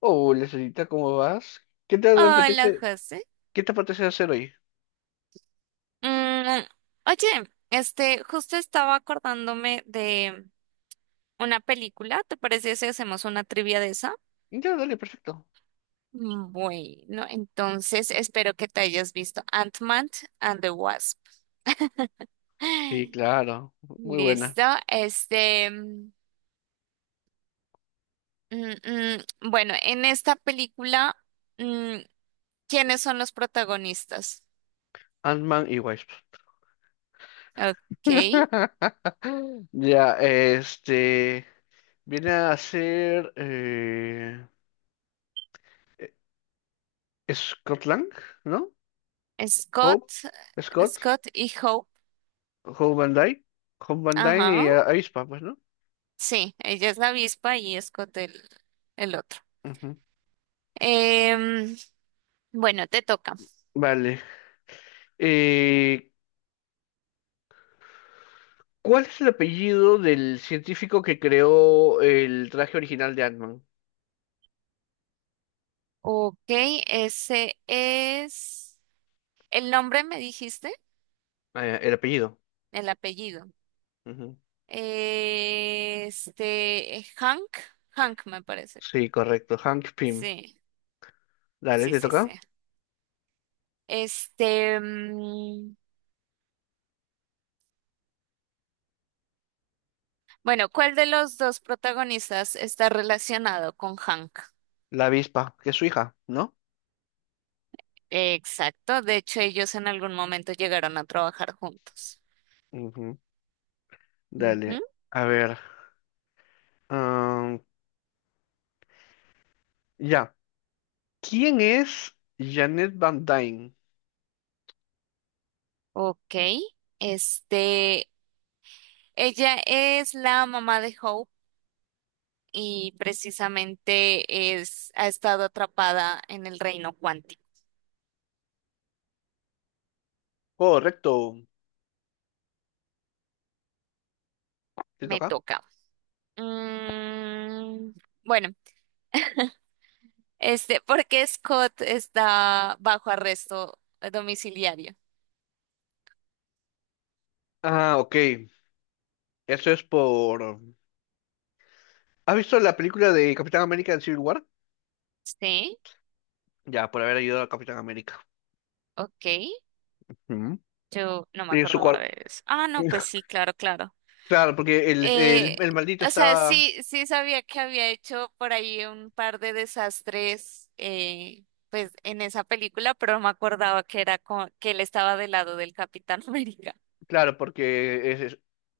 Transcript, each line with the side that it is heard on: left: Hola, señorita, ¿cómo vas? ¿Qué te
right: Hola,
left: apetece,
right: José.
left: qué te apetece hacer hoy?
right: Mm, oye, justo estaba acordándome de una película. ¿Te parece si hacemos una trivia de esa?
left: Ya, dale, perfecto.
right: Bueno, entonces espero que te hayas visto Ant-Man and the Wasp.
left: Sí, claro, muy buena.
right: Listo. Este, mm, mm, bueno, en esta película, mm, ¿quiénes son los protagonistas?
left: Ant-Man y Wasp.
right: Ok,
left: Ya, este, viene a ser eh, Scott Lang, ¿no? Hope,
right: Scott,
left: Scott,
right: Scott y Hope.
left: Hope Van Dyne, Hope Van Dyne
right: Ajá.
left: y Aespa, pues, ¿no?
right: Sí, ella es la avispa y Scott el otro.
left: Ujú.
right: Em, bueno, te toca.
left: Vale. Eh, ¿Cuál es el apellido del científico que creó el traje original de Ant-Man?
right: Ok, ese es. El nombre me dijiste,
left: El apellido.
right: el apellido.
left: Ujú.
right: Este, Hank, Hank me parece.
left: Sí, correcto. Hank Pym.
right: Sí,
left: Dale,
right: sí,
left: te
right: sí, sí.
left: toca.
right: Este, mm, bueno, ¿cuál de los dos protagonistas está relacionado con Hank?
left: La avispa, que es su hija, ¿no?
right: Exacto, de hecho ellos en algún momento llegaron a trabajar juntos.
left: Ujú. Dale. A ver. am, ya. ¿Quién es Janet Van Dyne?
right: Ok, este, ella es la mamá de Hope y precisamente ha estado atrapada en el reino cuántico.
left: Correcto. ¿Te
right: Me
left: toca?
right: toca. Mm, bueno, ¿por qué Scott está bajo arresto domiciliario?
left: Ah, ok. Eso es por... ¿Has visto la película de Capitán América en Civil War?
right: Sí,
left: Ya, por haber ayudado a Capitán América.
right: ok,
left: Ujú.
right: yo no me
left: Y en su
right: acordaba
left: cuarto...
right: de eso. Ah, no, pues sí, claro, claro.
left: Claro, porque el, el,
right: Eh,
left: el maldito
right: o sea,
left: estaba...
right: sí, sí sabía que había hecho por ahí un par de desastres, pues en esa película, pero no me acordaba que era que él estaba del lado del Capitán América.
left: Claro, porque es,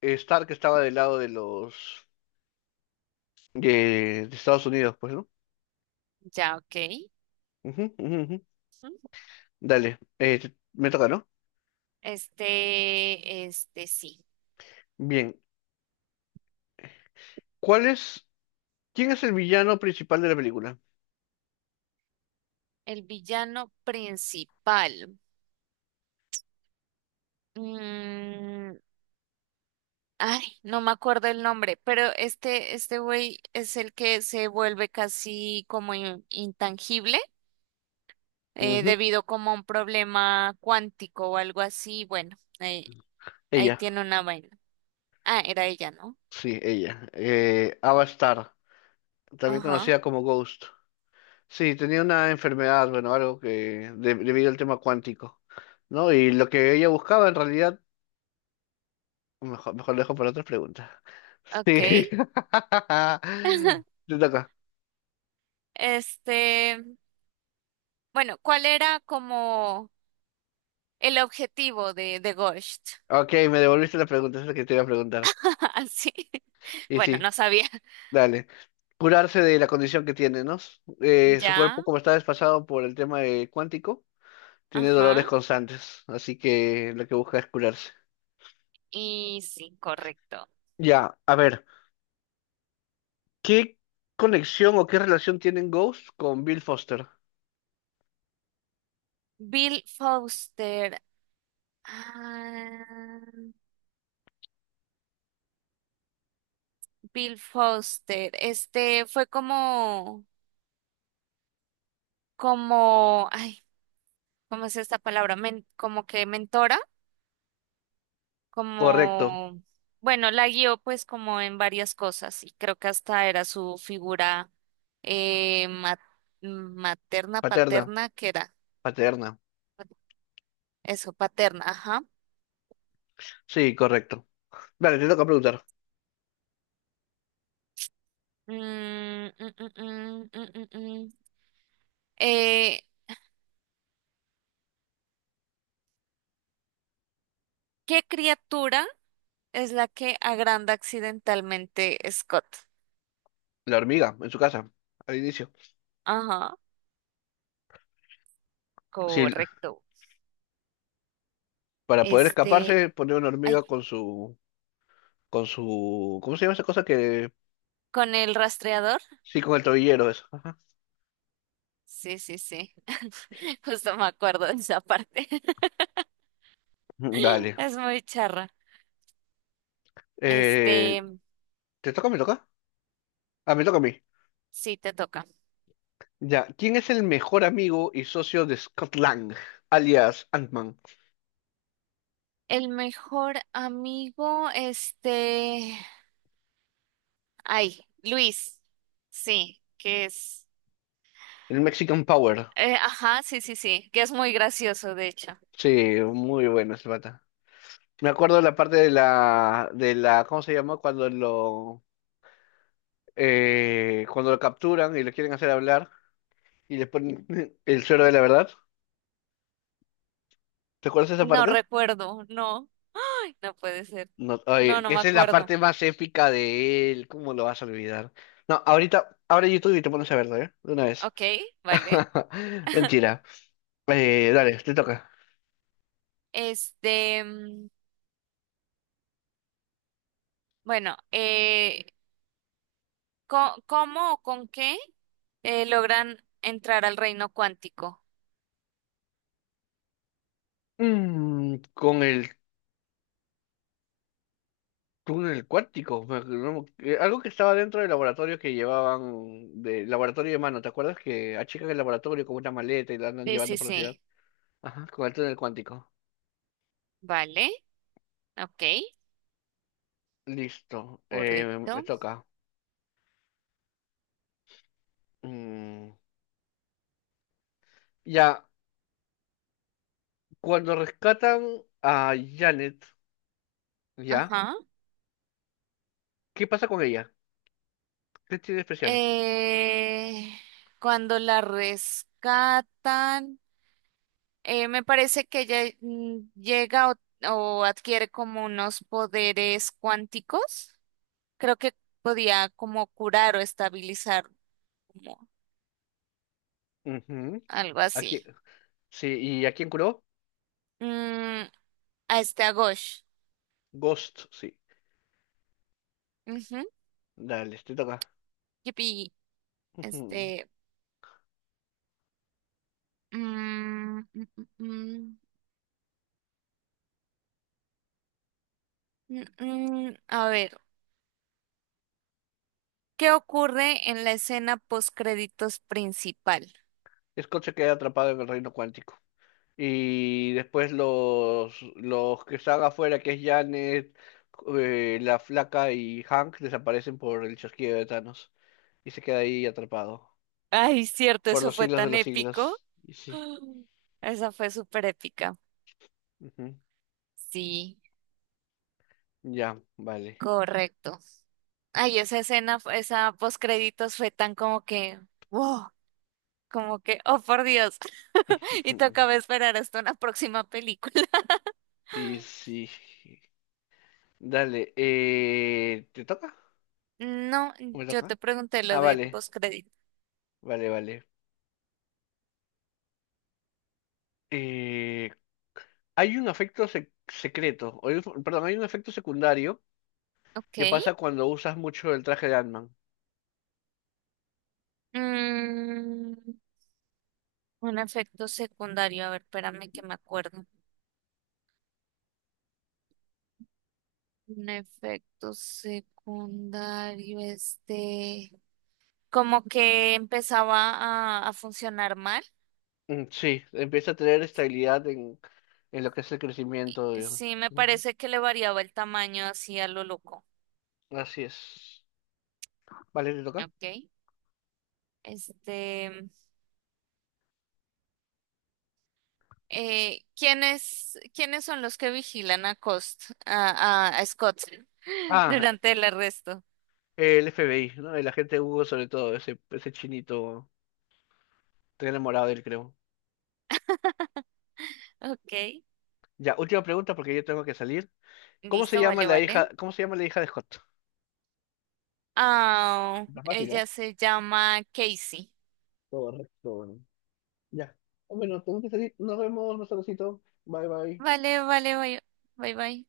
left: es- Stark estaba del lado de los... de Estados Unidos, pues, ¿no?
right: Ya, ok.
left: Ujú.
right: Ujú.
left: Dale, me toca, ¿no?
right: Este sí.
left: Bien, ¿cuál es, ¿quién es el villano principal de la película?
right: El villano principal. Mm, Ay, no me acuerdo el nombre, pero este güey es el que se vuelve casi como intangible. eh,
left: Ujú,
right: debido como a un problema cuántico o algo así. Bueno, ahí
left: Ella,
right: tiene una vaina. Ah, era ella, ¿no?
left: sí, ella. Ava Starr, también
right: Ajá,
left: conocida como Ghost. Sí, tenía una enfermedad, bueno, algo que debido al tema cuántico, ¿no? Y lo que ella buscaba en realidad, mejor lo dejo para otras preguntas.
right: ok.
left: Sí. Te toca.
right: Este, bueno, ¿cuál era como el objetivo de Ghost?
left: Ok, me devolviste la pregunta, esa es la que te iba a preguntar.
right: Así.
left: Y
right: Bueno,
left: sí.
right: no sabía.
left: Dale. Curarse de la condición que tiene, ¿no? Su
right: Ya,
left: cuerpo, como está desfasado por el tema de cuántico, tiene
right: ajá.
left: dolores constantes, así que lo que busca es curarse.
right: Y sí, correcto.
left: Ya, a ver, ¿qué conexión o qué relación tienen Ghost con Bill Foster?
right: Bill Foster. Ah, Bill Foster. Este fue como, ay, ¿cómo es esta palabra? Como que mentora,
left: Correcto.
right: como, bueno, la guió pues como en varias cosas y creo que hasta era su figura eh, ma- materna,
left: Paterna.
right: paterna, ¿que era?
left: Paterna.
right: Eso, paterna, ajá.
left: Sí, correcto. Vale, te toca preguntar.
right: Mm, mm, mm, mm, mm, mm, mm. Eh, ¿Qué criatura es la que agranda accidentalmente Scott?
left: La hormiga, en su casa, al inicio.
right: Ajá,
left: Sí,
right: correcto.
left: para poder
right: Este,
left: escaparse, pone una
right: Ay,
left: hormiga con su, ¿cómo se llama esa cosa que,
right: con el rastreador.
left: sí, con el tobillero, eso. Ajá.
right: Sí, sí, sí. Justo me acuerdo de esa parte.
left: Dale.
right: Es muy charra.
left: Eh,
right: Este,
left: ¿Te toca o me toca? Ah, me toca a mí.
right: sí, te toca.
left: Ya. ¿Quién es el mejor amigo y socio de Scott Lang, alias Ant-Man?
right: El mejor amigo, ay, Luis. Sí, que es,
left: El Mexican Power.
right: ajá, sí, sí, sí, que es muy gracioso, de hecho.
left: Sí, muy bueno ese pata. Me acuerdo de la parte de la, ¿cómo se llama? Cuando lo capturan y lo quieren hacer hablar y le ponen el suero de la verdad. ¿Te acuerdas de esa
right: No
left: parte?
right: recuerdo, no. Ay, no puede ser.
left: No,
right: No,
left: oye,
right: no me
left: esa es la
right: acuerdo.
left: parte más épica de él. ¿Cómo lo vas a olvidar? No, ahorita, abre YouTube y te pones a verlo, ¿eh? De una vez.
right: Ok, vale.
left: Mentira. Dale, te toca.
right: Este, mm, bueno, ¿cómo o con qué? Logran entrar al reino cuántico.
left: Mm, con el túnel cuántico. Me no me- algo que estaba dentro del laboratorio que llevaban, de laboratorio de mano, ¿te acuerdas que achican el laboratorio con una maleta y la andan
right: Sí, sí,
left: llevando por la ciudad?
right: sí.
left: Ajá, con el túnel cuántico.
right: Vale, ok,
left: Listo, me
right: correcto.
left: toca. Mm, ya, cuando rescatan a Janet, ¿ya?
right: Ajá.
left: ¿Qué pasa con ella? ¿Qué tiene de especial?
right: Eh, Cuando la rescatan, me parece que ella llega o adquiere como unos poderes cuánticos. Creo que podía como curar o estabilizar, como
left: Ujú,
right: algo
left: Aquí,
right: así.
left: sí, ¿y a quién curó?
right: Mm, a Ghosh.
left: Ghost, sí.
right: Ujú.
left: Dale, te toca.
right: Yupi.
left: Ujú.
right: Este. Mm, mm, mm, mm, mm, a ver, ¿qué ocurre en la escena post créditos principal?
left: Scott se queda atrapado en el reino cuántico. Y después los que están afuera, que es Janet, la flaca y Hank, desaparecen por el chasquido de Thanos. Y se queda ahí atrapado.
right: Ay, cierto,
left: Por
right: eso
left: los
right: fue
left: siglos de
right: tan
left: los
right: épico.
left: siglos. Y sí.
right: Esa fue súper épica.
left: ujú,
right: Sí,
left: Ya, vale.
right: correcto. Ay, esa escena, esa post créditos fue tan como que, wow, como que, oh por Dios, y
left: ujú,
right: tocaba esperar hasta una próxima película.
left: Y sí. Dale, ¿te toca?
right: No,
left: ¿Me
right: yo
left: toca?
right: te pregunté lo
left: Ah,
right: de post crédito.
left: vale. Eh, hay un efecto secreto, o hay perdón, hay un efecto secundario
right: Ok.
left: ¿Qué pasa cuando usas mucho el traje de Ant-Man?
right: Mm, Un efecto secundario, a ver, espérame que me acuerdo. Un efecto secundario, como que empezaba a funcionar mal.
left: Mm, Sí, empieza a tener estabilidad en lo que es el crecimiento. Digamos.
right: Sí, me
left: Ujú.
right: parece que le variaba el tamaño así a lo loco.
left: Así es. Vale, ¿te toca?
right: Ok. Este, ¿Quiénes son los que vigilan a Cost, a Scott
left: Ah,
right: durante el arresto?
left: el FBI, ¿no? El agente Hugo sobre todo, ese chinito. Estoy enamorado de él, creo.
right: Ok,
left: Ya, última pregunta porque yo tengo que salir. ¿Cómo se
right: listo,
left: llama
right: vale,
left: la hija,
right: vale.
left: cómo se llama la hija de Scott?
right: Ah,
left: Está fácil, ¿eh?
right: ella se llama Casey.
left: Correcto. Ya. Bueno, tengo que salir. Nos vemos, Marcelocito. Bye, bye.
right: Vale, vale, bye, bye, bye.